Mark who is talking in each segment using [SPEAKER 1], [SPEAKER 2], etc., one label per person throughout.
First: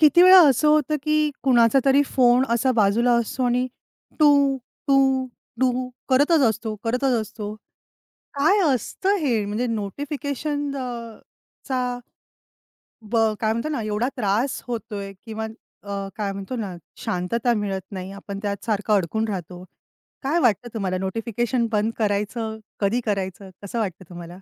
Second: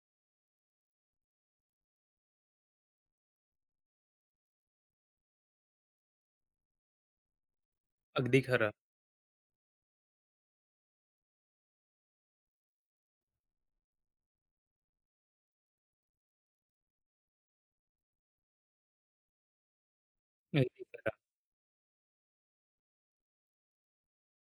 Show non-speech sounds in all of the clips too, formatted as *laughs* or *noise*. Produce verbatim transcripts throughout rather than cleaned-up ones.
[SPEAKER 1] किती वेळा असं होतं, की कुणाचा तरी फोन असा बाजूला असतो आणि टू, टू, टू करतच असतो, करतच असतो.
[SPEAKER 2] अगदी
[SPEAKER 1] काय
[SPEAKER 2] खरं.
[SPEAKER 1] असतं हे? म्हणजे नोटिफिकेशन अ, चा ब काय म्हणतो ना, एवढा त्रास होतोय किंवा अ, काय म्हणतो ना, शांतता मिळत नाही. आपण त्यात सारखं अडकून राहतो. काय
[SPEAKER 2] हं.
[SPEAKER 1] वाटतं तुम्हाला नोटिफिकेशन बंद करायचं, कधी करायचं, कसं वाटतं तुम्हाला?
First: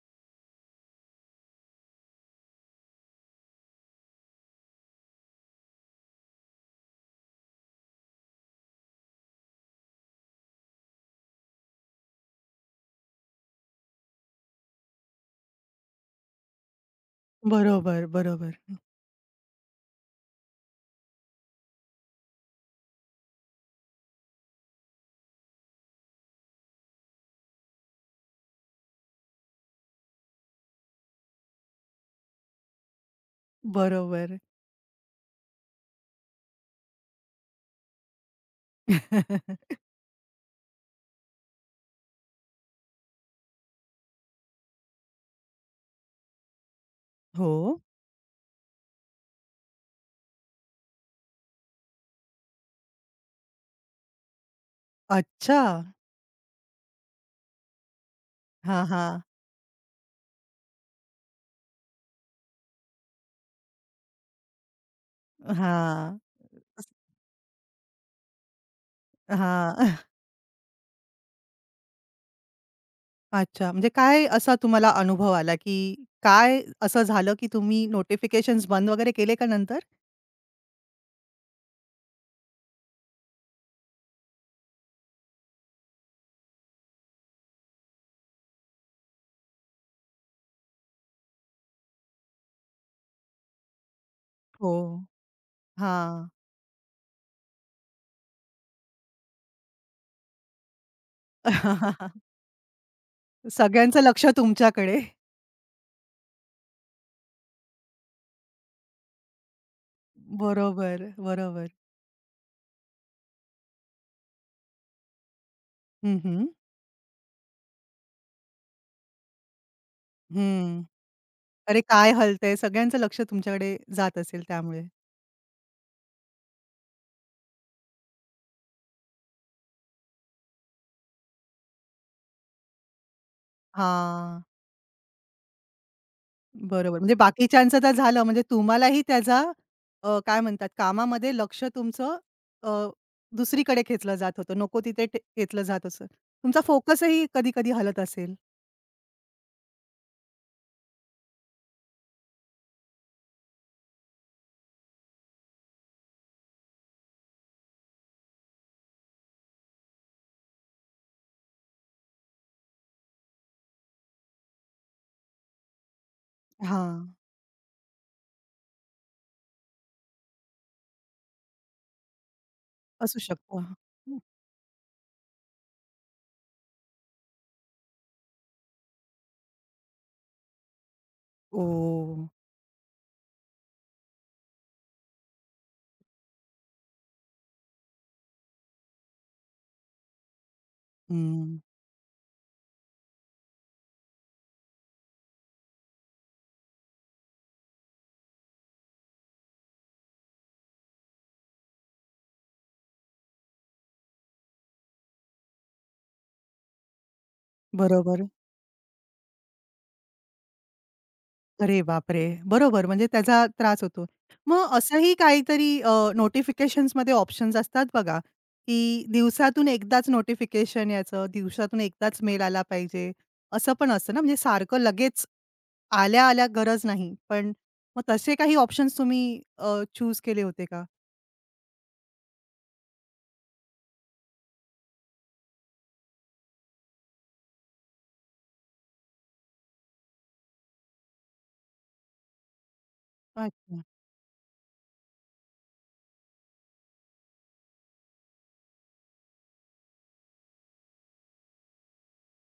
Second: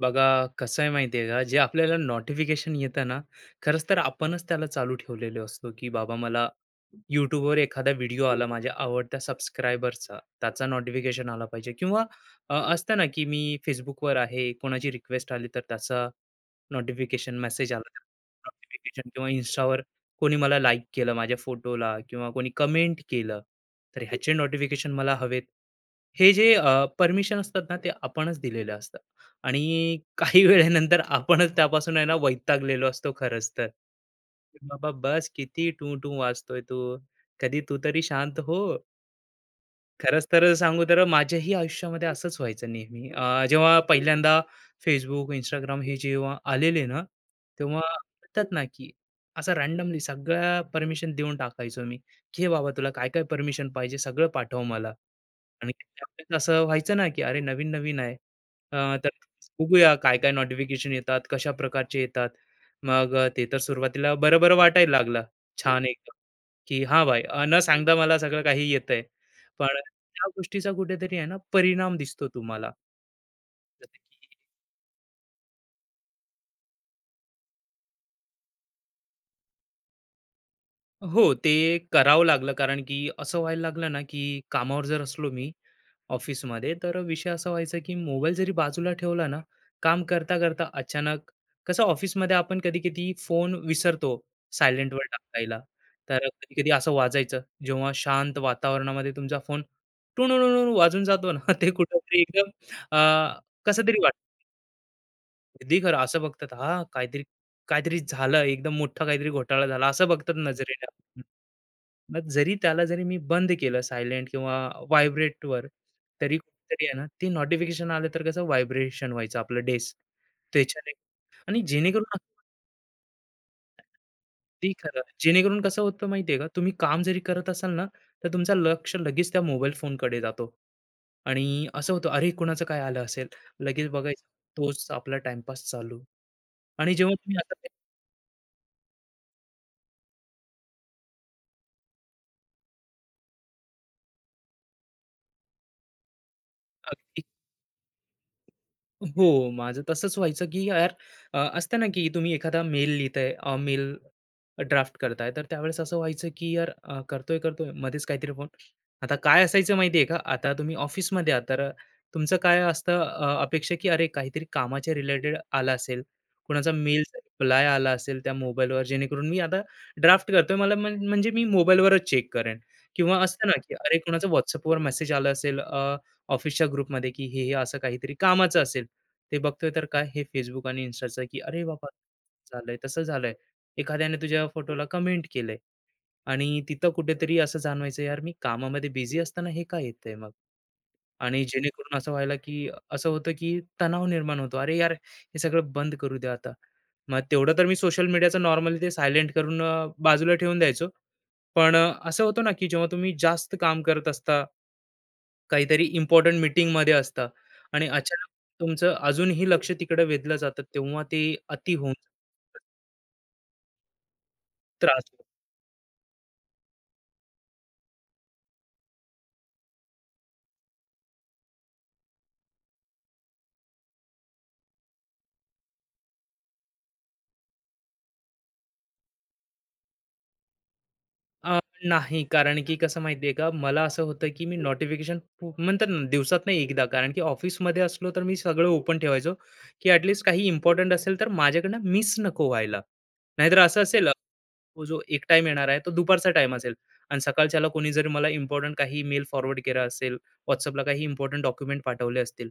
[SPEAKER 2] बघा कसं आहे माहिती आहे का जे आपल्याला नोटिफिकेशन येतं ना, खरंच तर आपणच त्याला चालू ठेवलेले असतो की बाबा मला यूट्यूबवर एखादा व्हिडिओ आला माझ्या आवडत्या सबस्क्रायबरचा त्याचा नोटिफिकेशन आला पाहिजे, किंवा अ, असतं ना की मी फेसबुकवर आहे, कोणाची रिक्वेस्ट आली तर त्याचा नोटिफिकेशन मेसेज आला,
[SPEAKER 1] बरोबर, बरोबर.
[SPEAKER 2] नोटिफिकेशन किंवा इन्स्टावर कोणी मला लाईक केलं माझ्या फोटोला किंवा कोणी कमेंट केलं तर ह्याचे नोटिफिकेशन मला हवेत. हे जे परमिशन असतात ना ते आपणच दिलेले असतात आणि काही वेळेनंतर आपणच त्यापासून आहे ना वैतागलेलो असतो खरंच तर.
[SPEAKER 1] बरोबर.
[SPEAKER 2] "बाबा बस किती टू टू वाजतोय तू. कधी तू तरी शांत हो."
[SPEAKER 1] *laughs*
[SPEAKER 2] खरंच तर सांगू तर माझ्याही आयुष्यामध्ये असंच व्हायचं नेहमी. अ, जेव्हा पहिल्यांदा Facebook, Instagram हे जेव्हा आलेले ना,
[SPEAKER 1] हो.
[SPEAKER 2] तेव्हा म्हणतात ना, की असं रँडमली सगळ्या परमिशन देऊन टाकायचो मी, की "हे बाबा तुला काय-काय परमिशन पाहिजे सगळं पाठव मला."
[SPEAKER 1] अच्छा.
[SPEAKER 2] आणि त्यावेळेस असं व्हायचं ना, की अरे नवीन-नवीन आहे. अ,
[SPEAKER 1] हां,
[SPEAKER 2] तर
[SPEAKER 1] हां.
[SPEAKER 2] बघूया काय-काय नोटिफिकेशन येतात, कशा प्रकारचे येतात. मग अ, ते तर सुरुवातीला बरं-बरं वाटायला लागलं. हो. छान एकदम,
[SPEAKER 1] हां.
[SPEAKER 2] की हां भाई, अ, न सांगता मला सगळं काही येतंय. पण
[SPEAKER 1] हां.
[SPEAKER 2] त्या गोष्टीचा कुठेतरी आहे ना परिणाम दिसतो तुम्हाला.
[SPEAKER 1] अच्छा. म्हणजे
[SPEAKER 2] जसं
[SPEAKER 1] काय
[SPEAKER 2] की
[SPEAKER 1] असा तुम्हाला अनुभव आला, की काय असं झालं, की तुम्ही नोटिफिकेशन्स बंद वगैरे केले का नंतर?
[SPEAKER 2] हो, ते करावं लागलं कारण की असं व्हायला लागलं ना, की कामावर जर असलो मी, ऑफिसमध्ये. तर विषय असा व्हायचा की मोबाईल जरी बाजूला ठेवला ना, काम करता करता अचानक कसं ऑफिसमध्ये आपण कधी-कधी फोन विसरतो
[SPEAKER 1] हो.
[SPEAKER 2] सायलेंटवर टाकायला. तर
[SPEAKER 1] हां.
[SPEAKER 2] कधी-कधी असं वाजायचं, जेव्हा शांत वातावरणामध्ये तुमचा फोन टुणूनूनून वाजून जातो ना, *laughs* ते
[SPEAKER 1] *laughs*
[SPEAKER 2] कुठेतरी एकदम अ, कसं तरी
[SPEAKER 1] सगळ्यांचं
[SPEAKER 2] वाटतं.
[SPEAKER 1] लक्ष तुमच्याकडे.
[SPEAKER 2] अगदी खरं. असं बघतात, हां, काहीतरी काहीतरी झालं, एकदम मोठा काहीतरी घोटाळा झाला असं बघतात नजरेने.
[SPEAKER 1] बरोबर, बरोबर.
[SPEAKER 2] मग जरी त्याला जरी मी बंद केलं सायलेंट किंवा व्हायब्रेटवर,
[SPEAKER 1] हं,
[SPEAKER 2] तरी
[SPEAKER 1] हं.
[SPEAKER 2] कुठेतरी आहे ना, ते नोटिफिकेशन आलं तर कसं व्हायब्रेशन व्हायचं आपलं डेस्क.
[SPEAKER 1] हं.
[SPEAKER 2] त्याच्याने आणि
[SPEAKER 1] अरे,
[SPEAKER 2] जेणेकरून
[SPEAKER 1] काय हलतंय? सगळ्यांचं लक्ष तुमच्याकडे जात असेल
[SPEAKER 2] अगदी
[SPEAKER 1] त्यामुळे.
[SPEAKER 2] खरं. जेणेकरून कसं होतं माहिती का, तुम्ही काम जरी करत असाल ना, तर तुमचं लक्ष लगेच त्या मोबाईल फोनकडे जातो. आणि असं होतं, "अरे, कुणाचं काय आलं असेल?" लगेच बघायचं,
[SPEAKER 1] हां.
[SPEAKER 2] तोच आपला टाईमपास चालू. आणि
[SPEAKER 1] बरोबर.
[SPEAKER 2] जेव्हा
[SPEAKER 1] म्हणजे
[SPEAKER 2] तुम्ही आता ते
[SPEAKER 1] बाकीच्यांचं तर झालं म्हणजे तुम्हालाही त्याचा अ, काय म्हणतात कामामध्ये लक्ष तुमचं अ, दुसरीकडे खेचलं जात होतं. नको तिथे टे खेचलं जात असं. तुमचा
[SPEAKER 2] अगदी
[SPEAKER 1] फोकसही कधी-कधी हलत असेल.
[SPEAKER 2] हो, माझं तसंच व्हायचं, की यार अ, असतं ना, की तुम्ही एखादा मेल लिहिताय, अ, मेल ड्राफ्ट करताय, तर त्यावेळेस असं व्हायचं, की यार, अ, करतोय करतोय, मध्येच काहीतरी फोन. आता काय असायचं माहिती का, आता तुम्ही ऑफिसमध्ये आहात, तर तुमचं काय असतं अ, अपेक्षा, की अरे काहीतरी कामाच्या रिलेटेड आला असेल, कुणाचा
[SPEAKER 1] हां,
[SPEAKER 2] मेल रिप्लाय आला असेल त्या मोबाईलवर, जेणेकरून मी आता ड्राफ्ट करतोय, मला म्हण म्हणजे मी मोबाईलवरच चेक करेन किंवा
[SPEAKER 1] असू
[SPEAKER 2] असतं ना,
[SPEAKER 1] शकतो.
[SPEAKER 2] की
[SPEAKER 1] हां.
[SPEAKER 2] अरे कुणाचा WhatsAppवर मेसेज आला असेल ऑफिसच्या ग्रुपमध्ये, की हे, हे असं काहीतरी कामाचं असेल. ते बघतोय तर काय हे Facebook आणि Instaचं, की अरे बाबा
[SPEAKER 1] ओह!
[SPEAKER 2] झालंय तसं झालंय. एखाद्याने तुझ्या फोटोला कमेंट केलंय. आणि तिथं कुठेतरी असं जाणवायचं, यार मी कामामध्ये बिझी असताना हे का येतंय मग? आणि
[SPEAKER 1] हं.
[SPEAKER 2] जेणेकरून असं व्हायला, की असं होतं, की तणाव निर्माण होतो. अरे यार, हे सगळं बंद करू द्या आता. मग तेवढं तर मी सोशल मीडियाचं नॉर्मली ते सायलेंट करून अ, बाजूला ठेवून द्यायचो. पण अ, असं होतं ना, की जेव्हा तुम्ही जास्त काम करत असता, काहीतरी इम्पोर्टंट मीटिंगमध्ये असता आणि
[SPEAKER 1] बरोबर.
[SPEAKER 2] अचानक तुमचं अजूनही लक्ष तिकडे वेधलं जातं, तेव्हा ते अति
[SPEAKER 1] अरे
[SPEAKER 2] होऊन
[SPEAKER 1] बापरे! बरोबर म्हणजे त्याचा त्रास होतो. मग
[SPEAKER 2] त्रास
[SPEAKER 1] असंही
[SPEAKER 2] होतो.
[SPEAKER 1] काहीतरी अ, नोटिफिकेशन्समध्ये ऑप्शन्स असतात बघा, की दिवसातून एकदाच नोटिफिकेशन याचं, दिवसातून एकदाच मेल आला पाहिजे, असं पण असतं ना, म्हणजे सारखं लगेच आल्या-आल्या गरज नाही. पण मग तसे काही ऑप्शन्स तुम्ही चूज केले होते का?
[SPEAKER 2] अ, नाही, कारण की कसं माहिती का, मला असं होतं की मी नोटिफिकेशन खूप म्हणतात ना, दिवसातनं एकदा, कारण की ऑफिसमध्ये असलो तर मी सगळं ओपन ठेवायचो, की ॲटलीस्ट काही इम्पोर्टंट असेल तर माझ्याकडनं मिस नको व्हायला. नाहीतर असं
[SPEAKER 1] अच्छा.
[SPEAKER 2] असेल, अ, तो जो एक टाइम येणार आहे, तो दुपारचा टाईम असेल आणि सकाळच्याला कोणी जरी मला इम्पोर्टंट काही मेल फॉरवर्ड केला असेल, WhatsAppला काही इम्पोर्टंट डॉक्युमेंट पाठवले असतील,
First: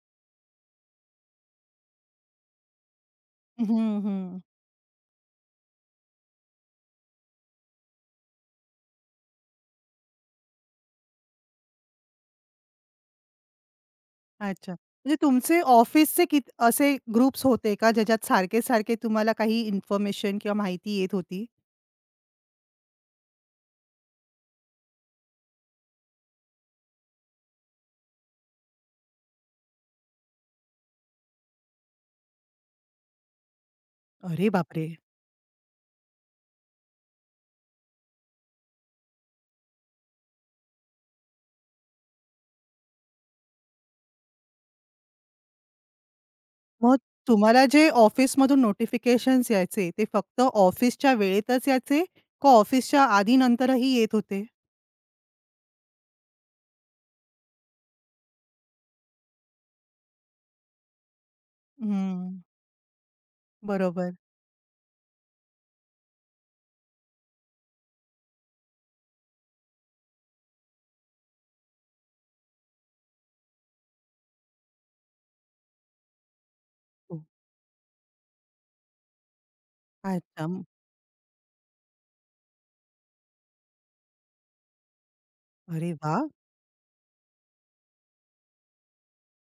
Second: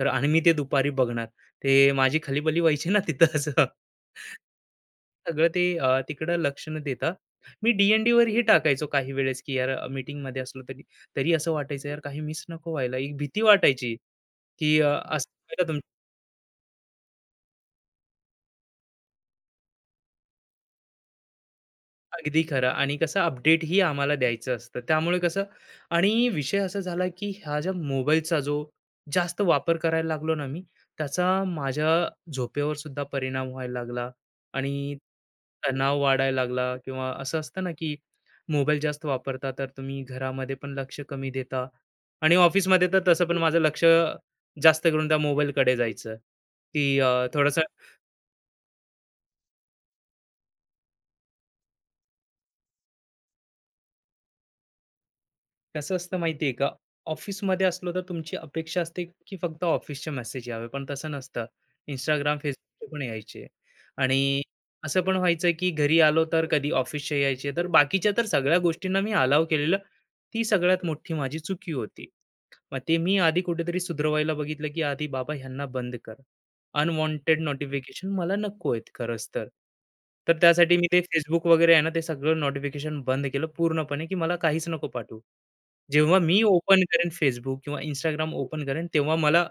[SPEAKER 2] तर आणि मी ते दुपारी बघणार, ते माझी खलीबली व्हायची ना तिथं असं.
[SPEAKER 1] हं, हं.
[SPEAKER 2] सगळं ते अ, तिकडं लक्ष न देता मी डी अँड डी वरही टाकायचो काही वेळेस, की यार मीटिंग मीटिंगमध्ये असलो तरी तरी असं वाटायचं यार काही मिस नको व्हायला. एक भीती वाटायची,
[SPEAKER 1] अच्छा.
[SPEAKER 2] की अ,
[SPEAKER 1] म्हणजे
[SPEAKER 2] हं.
[SPEAKER 1] तुमचे
[SPEAKER 2] असं
[SPEAKER 1] ऑफिसचे कित असे ग्रुप्स होते का, ज्याच्यात सारखे-सारखे तुम्हाला काही इन्फॉर्मेशन किंवा माहिती येत होती?
[SPEAKER 2] अगदी खरं आणि कसं अपडेटही आम्हाला द्यायचं असतं. त्यामुळे कसं, आणि विषय असा झाला की हा ज्या मोबाईलचा जो जास्त वापर करायला लागलो ना मी, त्याचा माझ्या झोपेवर सुद्धा परिणाम व्हायला लागला
[SPEAKER 1] अरे बापरे!
[SPEAKER 2] आणि तणाव वाढायला लागला किंवा असं असतं ना की मोबाईल जास्त वापरता तर तुम्ही घरामध्ये पण लक्ष कमी देता आणि ऑफिसमध्ये तर तसं पण माझं लक्ष जास्त करून त्या मोबाईलकडे जायचं,
[SPEAKER 1] मग
[SPEAKER 2] की अ, थोडंसं
[SPEAKER 1] तुम्हाला जे ऑफिसमधून नोटिफिकेशन्स यायचे, ते फक्त ऑफिसच्या वेळेतच यायचे का ऑफिसच्या आधी नंतरही येत होते?
[SPEAKER 2] कसं असतं माहिती आहे का? ऑफिसमध्ये असलो तर तुमची अपेक्षा असते, की फक्त ऑफिसचे मेसेज यावे. पण तसं नसतं.
[SPEAKER 1] हं,
[SPEAKER 2] Instagram, Facebookचे पण यायचे
[SPEAKER 1] बरोबर.
[SPEAKER 2] आणि असं पण व्हायचं, की घरी आलो तर कधी ऑफिसचे यायचे. तर बाकीच्या तर सगळ्या गोष्टींना मी अलाव केलेलं. ती सगळ्यात मोठी माझी चुकी होती. मग ते मी आधी कुठेतरी सुधरवायला बघितलं, की आधी बाबा ह्यांना बंद कर.
[SPEAKER 1] हो.
[SPEAKER 2] अनवॉन्टेड नोटिफिकेशन मला नको आहेत खरंच तर. तर
[SPEAKER 1] अच्छा. म-
[SPEAKER 2] त्यासाठी मी ते Facebook वगैरे आहे ना, ते सगळं नोटिफिकेशन बंद केलं पूर्णपणे, की मला काहीच नको पाठवू.
[SPEAKER 1] अरे
[SPEAKER 2] जेव्हा
[SPEAKER 1] वाह!
[SPEAKER 2] मी ओपन करेन Facebook किंवा Instagram ओपन करेन, तेव्हा मला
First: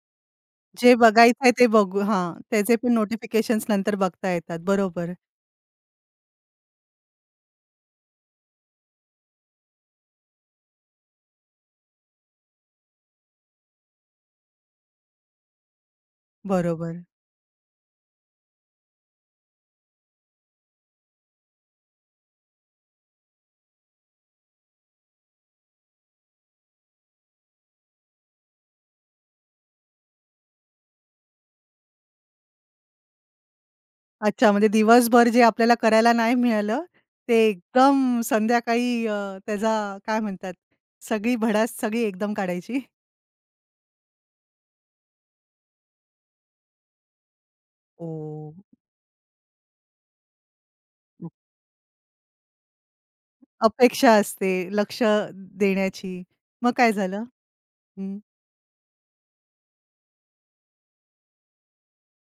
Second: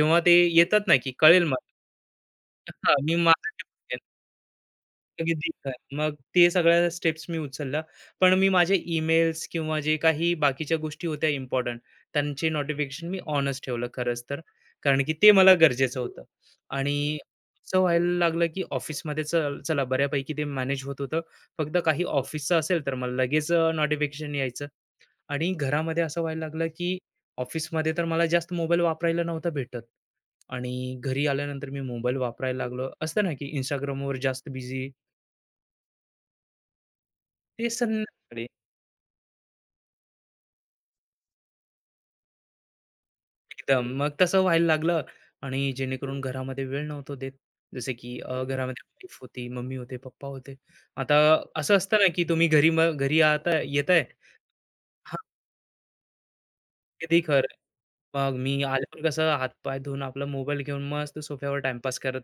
[SPEAKER 2] जेव्हा ते येतात
[SPEAKER 1] जे
[SPEAKER 2] ना, की कळेल
[SPEAKER 1] बघायचंय
[SPEAKER 2] मला.
[SPEAKER 1] ते बघू हां, त्याचे पण
[SPEAKER 2] हां, मी माझं ते
[SPEAKER 1] नोटिफिकेशन्स नंतर
[SPEAKER 2] बघेन.
[SPEAKER 1] बघता येतात. बरोबर,
[SPEAKER 2] अगदी काय. मग ते सगळ्या स्टेप्स मी उचलल्या. पण मी माझे ईमेल्स किंवा जे काही बाकीच्या गोष्टी होत्या इम्पोर्टंट, त्यांचे नोटिफिकेशन मी ऑनच ठेवलं खरंच तर. कारण की ते मला गरजेचं होतं.
[SPEAKER 1] बरोबर.
[SPEAKER 2] आणि असं व्हायला लागलं, की ऑफिसमध्ये चला बऱ्यापैकी ते मॅनेज होत होतं. फक्त काही ऑफिसचं असेल, तर मला लगेच नोटिफिकेशन यायचं. आणि घरामध्ये असं व्हायला लागलं की ऑफिसमध्ये तर मला जास्त मोबाईल वापरायला नव्हता भेटत आणि घरी आल्यानंतर मी मोबाईल वापरायला लागलो, असतं ना की इंस्टाग्रामवर जास्त
[SPEAKER 1] अच्छा, म्हणजे
[SPEAKER 2] बिझी.
[SPEAKER 1] दिवसभर जे आपल्याला करायला नाही मिळालं, ते
[SPEAKER 2] ते
[SPEAKER 1] एकदम
[SPEAKER 2] संध्याकाळी
[SPEAKER 1] संध्याकाळी अ, त्याचा काय म्हणतात, सगळी भडास सगळी एकदम काढायची?
[SPEAKER 2] एकदम मग तसं व्हायला लागलं आणि जेणेकरून घरामध्ये वेळ नव्हतो देत, जसे की अ,
[SPEAKER 1] हो.
[SPEAKER 2] घरामध्ये वाईफ होती, मम्मी होते, पप्पा होते. आता असं असतं ना की तुम्ही घरी म- घरी आता येताय.
[SPEAKER 1] अपेक्षा असते लक्ष
[SPEAKER 2] हा,
[SPEAKER 1] देण्याची. मग काय झालं? हं.
[SPEAKER 2] मग मी आल्यावर कसं हातपाय धुवून आपला मोबाईल घेऊन मस्त सोफ्यावर टाइमपास करत,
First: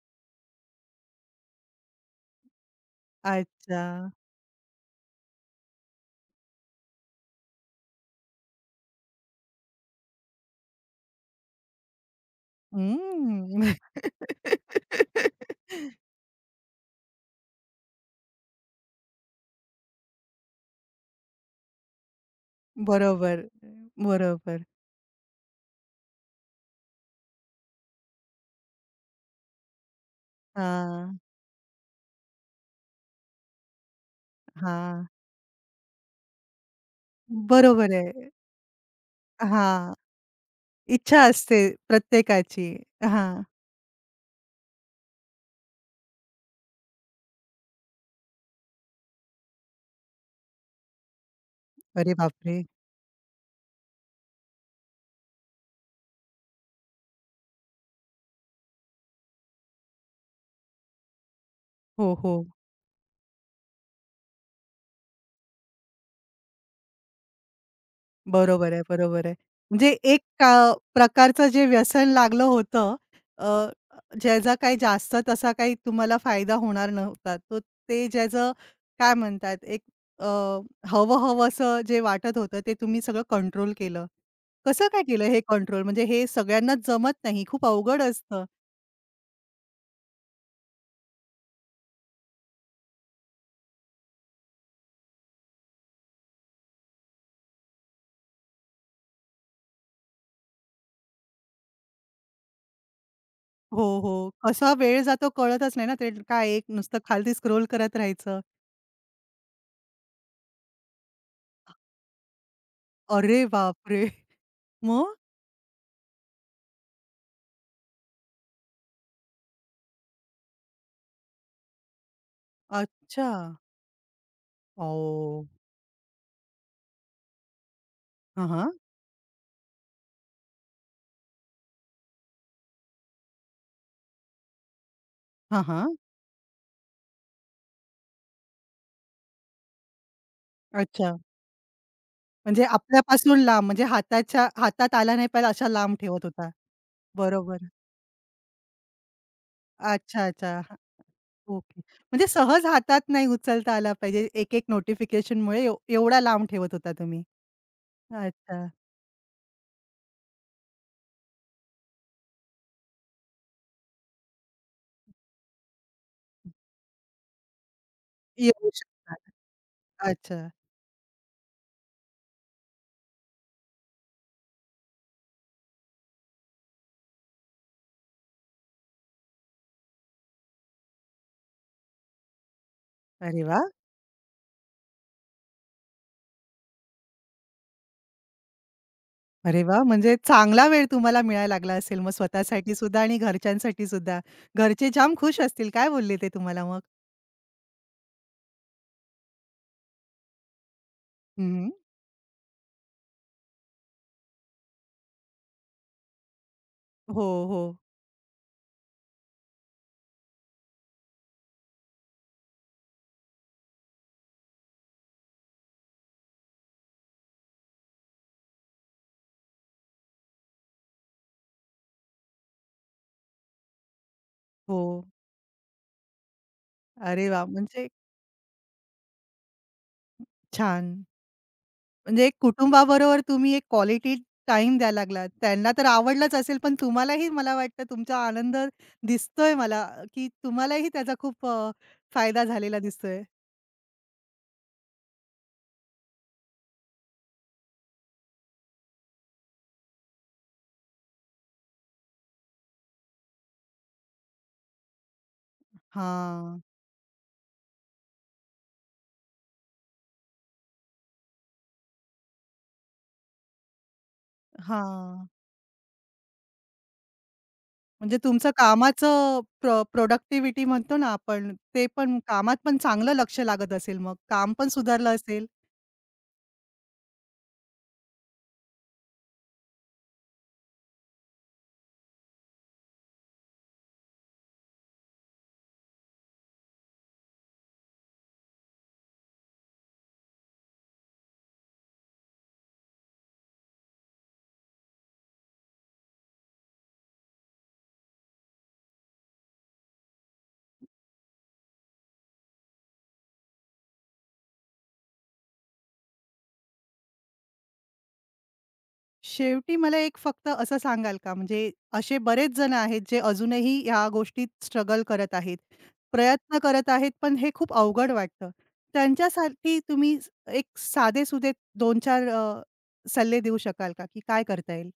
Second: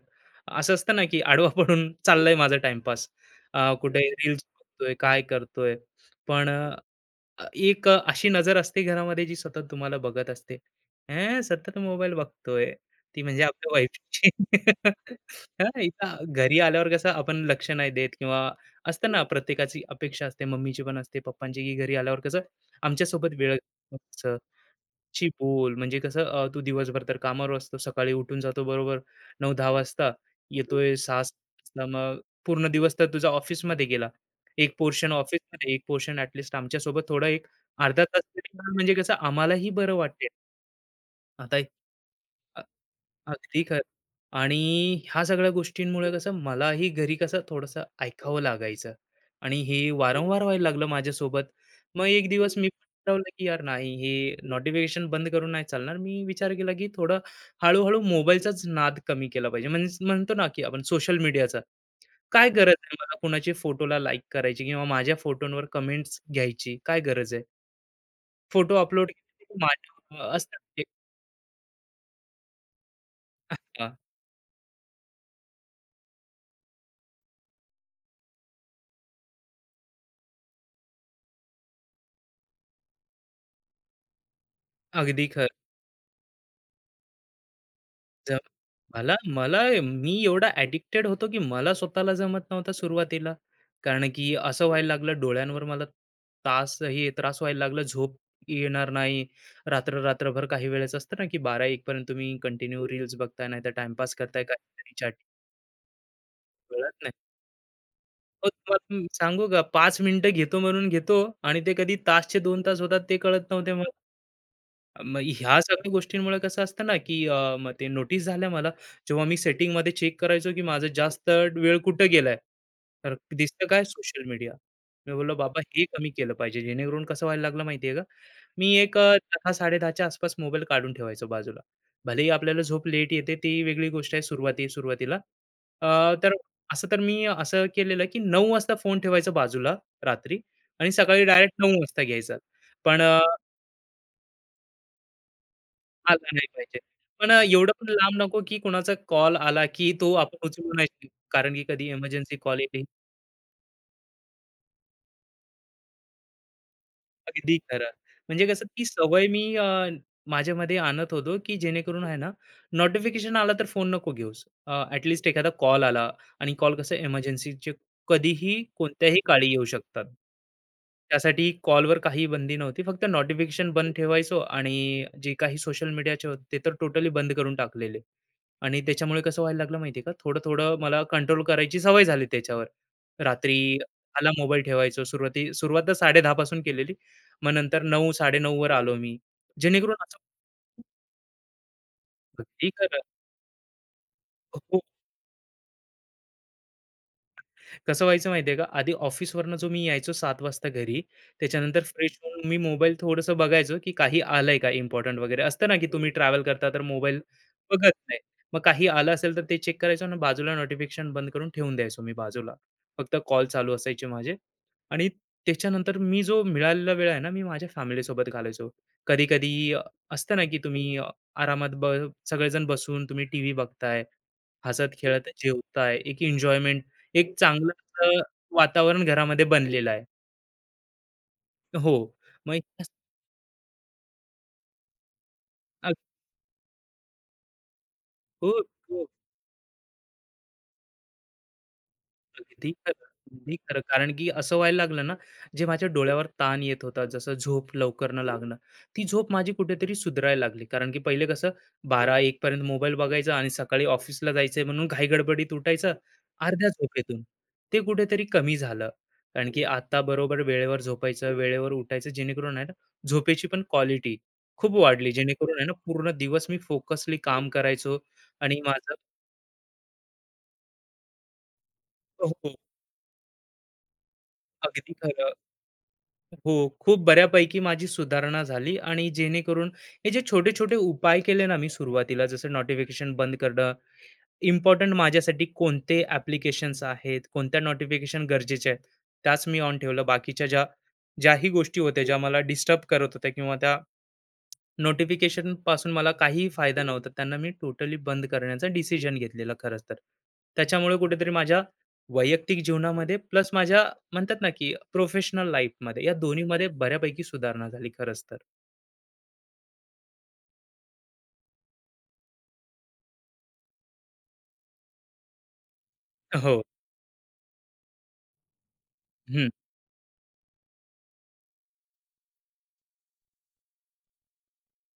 [SPEAKER 2] असं असतं ना की आडवा पडून चाललाय माझा टाइमपास. अ,
[SPEAKER 1] अच्छा.
[SPEAKER 2] कुठे रील्स बघतोय, काय करतोय. पण अ, एक अशी नजर असते घरामध्ये जी सतत तुम्हाला बघत असते, "अं, सतत मोबाईल बघतोय." ती म्हणजे आपल्या
[SPEAKER 1] हम्म.
[SPEAKER 2] वाईफची. *laughs*
[SPEAKER 1] *laughs*
[SPEAKER 2] इथं घरी आल्यावर कसं आपण लक्ष नाही देत, किंवा असतं ना प्रत्येकाची अपेक्षा असते, मम्मीची पण असते, पप्पांची, की घरी आल्यावर कसं आमच्यासोबत
[SPEAKER 1] बरोबर,
[SPEAKER 2] वेळ.
[SPEAKER 1] बरोबर.
[SPEAKER 2] ची बोल, म्हणजे कसं अ, तू दिवसभर तर कामावर असतो, सकाळी उठून जातो बरोबर नऊ दहा वाजता, येतोय
[SPEAKER 1] हां,
[SPEAKER 2] सहा सात वाजता, मग पूर्ण दिवस तर तुझा ऑफिसमध्ये गेला. एक
[SPEAKER 1] हां.
[SPEAKER 2] पोर्शन ऑफिसमध्ये, एक पोर्शन ॲटलीस्ट आमच्यासोबत थोडा एक
[SPEAKER 1] बरोबर
[SPEAKER 2] अर्धा तास
[SPEAKER 1] आहे.
[SPEAKER 2] तरी म्हणजे कसं आम्हालाही बरं
[SPEAKER 1] हां.
[SPEAKER 2] वाटेल.
[SPEAKER 1] इच्छा
[SPEAKER 2] आता
[SPEAKER 1] असते प्रत्येकाची. हां.
[SPEAKER 2] अगदी खरं. आणि ह्या सगळ्या गोष्टींमुळे कसं मलाही घरी कसं थोडंसं ऐकावं लागायचं आणि हे वारंवार व्हायला लागलं माझ्यासोबत. मग
[SPEAKER 1] अरे
[SPEAKER 2] एक दिवस
[SPEAKER 1] बापरे!
[SPEAKER 2] मी पण ठरवलं की यार नाही, हे नोटिफिकेशन बंद करून नाही चालणार. मी विचार केला की थोडं हळू मोबाईलचाच नाद कमी केला पाहिजे. म्हणजे म्हणतो ना की आपण सोशल मीडियाचा.
[SPEAKER 1] हो, हो.
[SPEAKER 2] काय गरज आहे मला कुणाच्या फोटोला लाईक करायची, किंवा माझ्या फोटोंवर कमेंट्स घ्यायची काय गरज आहे?
[SPEAKER 1] बरोबर
[SPEAKER 2] फोटो
[SPEAKER 1] आहे,
[SPEAKER 2] अपलोड
[SPEAKER 1] बरोबर आहे. म्हणजे एक
[SPEAKER 2] माझ्या असतात
[SPEAKER 1] का
[SPEAKER 2] ते.
[SPEAKER 1] प्रकारचं जे व्यसन लागलं होतं, अ,
[SPEAKER 2] हां,
[SPEAKER 1] ज्याचा काही जास्त तसा काही तुम्हाला फायदा होणार नव्हता. तो ते ज्याचं काय म्हणतात एक अ, हवं-हवंसं जे वाटत होतं ते तुम्ही सगळं कंट्रोल केलं. कसं काय केलं
[SPEAKER 2] अगदी
[SPEAKER 1] हे
[SPEAKER 2] खरं.
[SPEAKER 1] कंट्रोल? म्हणजे हे सगळ्यांनाच जमत नाही, खूप अवघड असतं.
[SPEAKER 2] मला मला मी एवढा ॲडिक्टेड होतो की मला स्वतःला जमत नव्हता सुरुवातीला. कारण की असं व्हायला लागलं, डोळ्यांवर मला तास हे त्रास व्हायला लागला. झोप येणार नाही. रात्र रात्रभर काही वेळेस असतं ना की बारा एक पर्यंत तुम्ही कंटिन्यू रील्स बघताय, नाहीतर
[SPEAKER 1] हो,
[SPEAKER 2] टाईमपास
[SPEAKER 1] हो.
[SPEAKER 2] करताय
[SPEAKER 1] कसा
[SPEAKER 2] काहीतरी
[SPEAKER 1] वेळ
[SPEAKER 2] चॅटिंग,
[SPEAKER 1] जातो कळतच नाही ना. ते काय एक
[SPEAKER 2] कळत
[SPEAKER 1] नुसतं
[SPEAKER 2] नाही.
[SPEAKER 1] खालती स्क्रोल करत राहायचं.
[SPEAKER 2] हो, तुम्हाला मी सांगू का, पाच मिनिटं घेतो म्हणून घेतो आणि ते कधी तासचे दोन तास होतात ते
[SPEAKER 1] अरे
[SPEAKER 2] कळत नव्हते.
[SPEAKER 1] बापरे! मग?
[SPEAKER 2] मग ह्या सगळ्या गोष्टींमुळे कसं असतं ना, की अ, मग ते नोटीस झाल्या मला. जेव्हा मी सेटिंगमध्ये चेक करायचो, की माझा जास्त वेळ कुठं गेलाय, तर
[SPEAKER 1] अच्छा.
[SPEAKER 2] दिसतं काय, सोशल मीडिया. मी बोललो,
[SPEAKER 1] ओह!
[SPEAKER 2] "बाबा हे कमी केलं पाहिजे." जेणेकरून कसं व्हायला लागलं माहिती का?
[SPEAKER 1] हां,
[SPEAKER 2] मी एक, अ, दहा-साडे दहा च्या आसपास मोबाईल काढून ठेवायचो बाजूला. भलेही आपल्याला झोप लेट येते ती वेगळी गोष्ट आहे, सुरुवाती सुरुवातीला.
[SPEAKER 1] हां,
[SPEAKER 2] अ,
[SPEAKER 1] हां.
[SPEAKER 2] तर असं तर मी असं केलेलं, की नऊ वाजता फोन ठेवायचा बाजूला रात्री, आणि
[SPEAKER 1] अच्छा.
[SPEAKER 2] सकाळी डायरेक्ट नऊ वाजता घ्यायचा.
[SPEAKER 1] म्हणजे
[SPEAKER 2] पण
[SPEAKER 1] आपल्यापासून लांब म्हणजे हाताच्या हातात आला नाही पाहिजे अशा लांब ठेवत
[SPEAKER 2] आला नाही
[SPEAKER 1] होता.
[SPEAKER 2] पाहिजे. पण अ,
[SPEAKER 1] बरोबर.
[SPEAKER 2] एवढं पण लांब नको की कोणाचा कॉल आला की तो
[SPEAKER 1] अच्छा,
[SPEAKER 2] आपण
[SPEAKER 1] अच्छा.
[SPEAKER 2] उचलू
[SPEAKER 1] हां,
[SPEAKER 2] नाही शकत. कारण की
[SPEAKER 1] ओके.
[SPEAKER 2] कधी
[SPEAKER 1] म्हणजे
[SPEAKER 2] इमर्जन्सी कॉल
[SPEAKER 1] सहज
[SPEAKER 2] येईल,
[SPEAKER 1] हातात नाही उचलता आला पाहिजे. एक-एक नोटिफिकेशनमुळे एव एवढा लांब ठेवत होता तुम्ही.
[SPEAKER 2] अगदी खरं. म्हणजे कसं
[SPEAKER 1] अच्छा.
[SPEAKER 2] ती सवय मी अ, माझ्यामध्ये आणत होतो, की जेणेकरून आहे ना, नोटिफिकेशन आला तर फोन नको घेऊस. अ, ॲट लीस्ट एखादा कॉल आला, आणि कॉल कसं इमर्जन्सीचे कधीही,
[SPEAKER 1] येऊ
[SPEAKER 2] कोणत्याही
[SPEAKER 1] शकतात.
[SPEAKER 2] काळी येऊ शकतात.
[SPEAKER 1] अच्छा.
[SPEAKER 2] त्यासाठी कॉलवर काही बंदी नव्हती. फक्त नोटिफिकेशन बंद ठेवायचो आणि जे काही सोशल मीडियाचे होते, ते तर टोटली बंद करून टाकलेले. आणि त्याच्यामुळे कसं व्हायला लागलं माहिती का, थोडं-थोडं मला कंट्रोल करायची सवय झाली त्याच्यावर.
[SPEAKER 1] अरे वाह!
[SPEAKER 2] रात्री दहा मोबाईल ठेवायचो. सुरुवाती सुरुवात तर साडे दहा पासून केलेली. मग नंतर नऊ, साडे नऊ वर आलो मी.
[SPEAKER 1] अरे वाह!
[SPEAKER 2] जेणेकरून
[SPEAKER 1] म्हणजे
[SPEAKER 2] असं
[SPEAKER 1] चांगला वेळ तुम्हाला मिळायला लागला असेल मग
[SPEAKER 2] कधी
[SPEAKER 1] स्वतःसाठी
[SPEAKER 2] खरं
[SPEAKER 1] सुद्धा आणि घरच्यांसाठी सुद्धा.
[SPEAKER 2] हो.
[SPEAKER 1] घरचे जाम खुश असतील. काय बोलले ते तुम्हाला मग?
[SPEAKER 2] कसं व्हायचं माहितीये का? आधी ऑफिसवरनं जो मी यायचो सात वाजता घरी,
[SPEAKER 1] हं, हं.
[SPEAKER 2] त्याच्यानंतर फ्रेश होऊन मी मोबाईल थोडंसं बघायचो, की काही आलंय का इम्पोर्टंट वगैरे. असतं ना, की तुम्ही ट्रॅव्हल करता तर मोबाईल
[SPEAKER 1] हो, हो,
[SPEAKER 2] बघत नाही. मग काही आलं असेल तर ते चेक करायचो आणि बाजूला नोटिफिकेशन बंद करून ठेवून द्यायचो मी बाजूला. फक्त कॉल चालू असायचे माझे, आणि त्याच्यानंतर मी जो मिळालेला वेळ आहे ना, मी माझ्या फॅमिलीसोबत घालायचो. कधी-कधी असतं ना, की तुम्ही अ, आरामात ब सगळेजण बसून तुम्ही टीव्ही बघताय,
[SPEAKER 1] हो.
[SPEAKER 2] हसत-खेळत जेवताय. एक एन्जॉयमेंट,
[SPEAKER 1] अरे
[SPEAKER 2] एक
[SPEAKER 1] वाह!
[SPEAKER 2] चांगलं
[SPEAKER 1] म्हणजे
[SPEAKER 2] अ, वातावरण घरामध्ये बनलेलं आहे.
[SPEAKER 1] छान.
[SPEAKER 2] हो.
[SPEAKER 1] म्हणजे एक
[SPEAKER 2] मग
[SPEAKER 1] कुटुंबाबरोबर तुम्ही एक क्वालिटी टाईम द्यायला लागलात. त्यांना तर आवडलंच असेल, पण तुम्हालाही मला वाटतं तुमचा
[SPEAKER 2] हो,
[SPEAKER 1] आनंद
[SPEAKER 2] हो.
[SPEAKER 1] दिसतोय मला, की तुम्हालाही त्याचा खूप अ, फायदा
[SPEAKER 2] अगदी
[SPEAKER 1] झालेला
[SPEAKER 2] खरं,
[SPEAKER 1] दिसतोय.
[SPEAKER 2] अगदी खरं. कारण की असं व्हायला लागलं ना, जे माझ्या डोळ्यावर ताण येत होता, जसं झोप लवकर न लागणं, ती झोप माझी कुठेतरी सुधारायला लागली. कारण की पहिले कसं बारा एक पर्यंत मोबाईल बघायचा आणि सकाळी ऑफिसला जायचंय म्हणून घाईगडबडीत उठायचं
[SPEAKER 1] हां,
[SPEAKER 2] अर्ध्या झोपेतून. ते कुठेतरी कमी झालं. कारण की आता बरोबर वेळेवर झोपायचं, वेळेवर उठायचं, जेणेकरून आहे ना, झोपेची पण क्वालिटी खूप वाढली.
[SPEAKER 1] हां.
[SPEAKER 2] जेणेकरून आहे ना, पूर्ण दिवस मी फोकसली काम करायचो
[SPEAKER 1] म्हणजे तुमचं
[SPEAKER 2] आणि माझं
[SPEAKER 1] कामाचं प्र प्रोडक्टिव्हिटी म्हणतो ना आपण, ते पण
[SPEAKER 2] हो, हो.
[SPEAKER 1] कामात पण चांगलं लक्ष लागत असेल मग. काम पण
[SPEAKER 2] अगदी
[SPEAKER 1] सुधारलं
[SPEAKER 2] खरं.
[SPEAKER 1] असेल.
[SPEAKER 2] हो, खूप बऱ्यापैकी माझी सुधारणा झाली, आणि जेणेकरून हे जे छोटे-छोटे उपाय केले ना मी सुरुवातीला, जसं नोटिफिकेशन बंद करणं, इम्पोर्टंट माझ्यासाठी कोणते ॲप्लिकेशन्स आहेत, कोणत्या नोटिफिकेशन गरजेचे आहेत, त्याच मी ऑन ठेवलं. बाकीच्या ज्या ज्याही गोष्टी होत्या, ज्या मला डिस्टर्ब करत होत्या किंवा त्या नोटिफिकेशन पासून मला काहीही फायदा नव्हता, त्यांना मी टोटली बंद करण्याचा डिसिजन घेतलेला खरंच तर. त्याच्यामुळे कुठेतरी माझ्या वैयक्तिक जीवनामध्ये प्लस माझ्या म्हणतात ना, की प्रोफेशनल लाईफमध्ये, या दोन्हीमध्ये बऱ्यापैकी सुधारणा झाली खरंच तर.
[SPEAKER 1] शेवटी मला एक फक्त असं सांगाल का, म्हणजे असे बरेच जण आहेत, जे अजूनही ह्या गोष्टीत स्ट्रगल करत आहेत, प्रयत्न
[SPEAKER 2] हो.
[SPEAKER 1] करत आहेत, पण हे खूप अवघड वाटतं.
[SPEAKER 2] हं.
[SPEAKER 1] त्यांच्यासाठी तुम्ही स- एक साधे-सुधे दोन-चार अ, सल्ले देऊ शकाल का, की काय करता येईल?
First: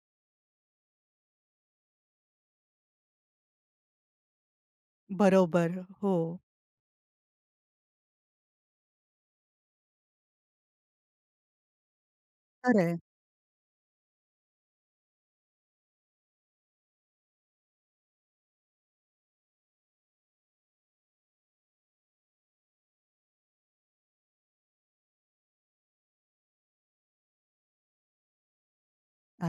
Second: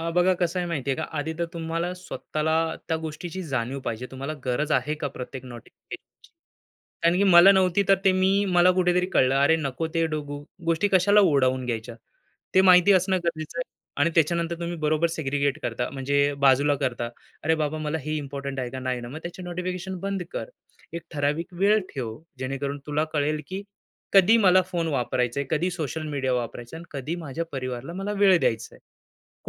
[SPEAKER 2] अ, बघा कसं आहे माहिती का, आधी तर तुम्हाला स्वतःला त्या गोष्टीची जाणीव पाहिजे. तुम्हाला गरज आहे का प्रत्येक
[SPEAKER 1] बरोबर. हो.
[SPEAKER 2] नोटिफिकेशनची? कारण की मला नव्हती, तर ते मी मला कुठेतरी कळलं, अरे नको ते डो गो गोष्टी कशाला ओढावून घ्यायच्या. ते माहिती
[SPEAKER 1] खरंय.
[SPEAKER 2] असणं गरजेचं आहे. आणि त्याच्यानंतर तुम्ही बरोबर सेग्रिगेट करता, म्हणजे बाजूला करता. "अरे बाबा, मला हे इम्पोर्टंट आहे का? नाही ना, मग त्याचे नोटिफिकेशन बंद कर." एक ठराविक वेळ ठेव, जेणेकरून तुला कळेल की कधी मला फोन वापरायचा आहे, कधी सोशल मीडिया वापरायचा, आणि कधी माझ्या परिवाराला मला वेळ द्यायचा आहे.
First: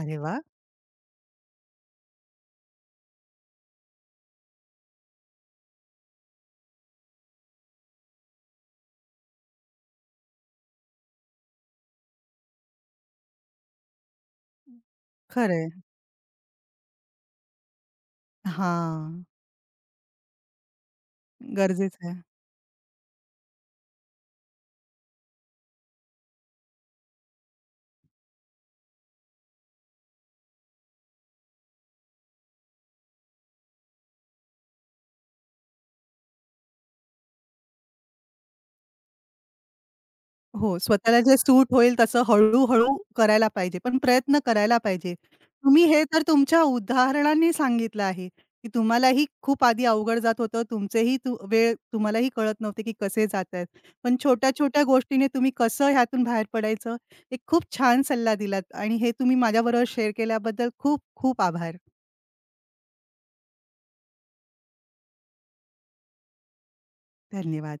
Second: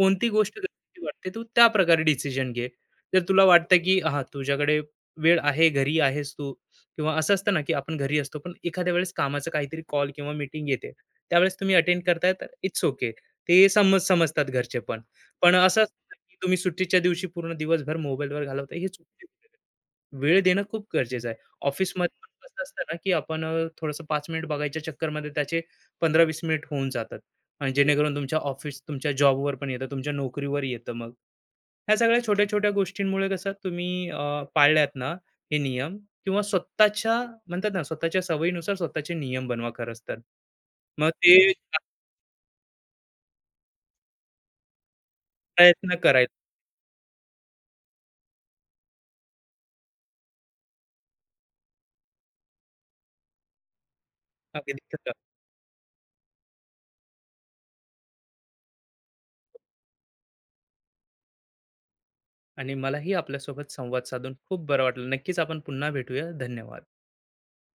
[SPEAKER 1] अरे वाह!
[SPEAKER 2] गोष्ट गरजेची वाटते तू त्याप्रकारे डिसिजन घे. जर तुला वाटतं की हां, तुझ्याकडे वेळ आहे, घरी आहेस तू, किंवा असं असतं ना, की आपण घरी असतो पण एखाद्या वेळेस कामाचा काहीतरी कॉल किंवा मीटिंग येते. त्यावेळेस तुम्ही अटेंड करताय तर इट्स ओके. ते समज समजतात घरचे पण. पण
[SPEAKER 1] खरंय.
[SPEAKER 2] असं असतं ना, की तुम्ही सुट्टीच्या दिवशी पूर्ण दिवसभर मोबाईलवर घालवताय, हे
[SPEAKER 1] हां.
[SPEAKER 2] चुकीचं आहे. वेळ देणं खूप गरजेचं आहे.
[SPEAKER 1] गरजेचं
[SPEAKER 2] ऑफिसमध्ये
[SPEAKER 1] आहे.
[SPEAKER 2] पण कसं असतं ना, की आपण अ, थोडंसं पाच मिनिट बघायच्या चक्करमध्ये त्याचे पंधरा वीस मिनिट होऊन जातात. आणि जेणेकरून तुमच्या ऑफिस तुमच्या जॉबवर पण येतं, तुमच्या नोकरीवर येतं, मग ह्या सगळ्या छोट्या छोट्या गोष्टींमुळे कसं तुम्ही अ, पाळल्यात ना हे नियम, किंवा स्वतःच्या म्हणतात ना स्वतःच्या सवयीनुसार स्वतःचे नियम बनवा खरंच तर.
[SPEAKER 1] हो,
[SPEAKER 2] मग
[SPEAKER 1] स्वतःला जे
[SPEAKER 2] ते
[SPEAKER 1] सूट होईल तसं हळू करायला पाहिजे, पण प्रयत्न करायला पाहिजे. तुम्ही
[SPEAKER 2] प्रयत्न
[SPEAKER 1] हे तर
[SPEAKER 2] करायचा.
[SPEAKER 1] तुमच्या उदाहरणाने सांगितलं आहे, की तुम्हालाही खूप आधी अवघड जात होतं. तुमचेही तू वेळ तुम्हालाही कळत नव्हते, की कसे जात आहेत. पण छोट्या-छोट्या
[SPEAKER 2] अगदी खरं.
[SPEAKER 1] गोष्टीने तुम्ही कसं ह्यातून बाहेर पडायचं, एक खूप छान सल्ला दिलात आणि हे तुम्ही माझ्याबरोबर शेअर केल्याबद्दल खूप खूप आभार.
[SPEAKER 2] आणि मलाही आपल्यासोबत संवाद साधून खूप बरं वाटलं. नक्कीच आपण पुन्हा भेटूया. धन्यवाद.
[SPEAKER 1] धन्यवाद.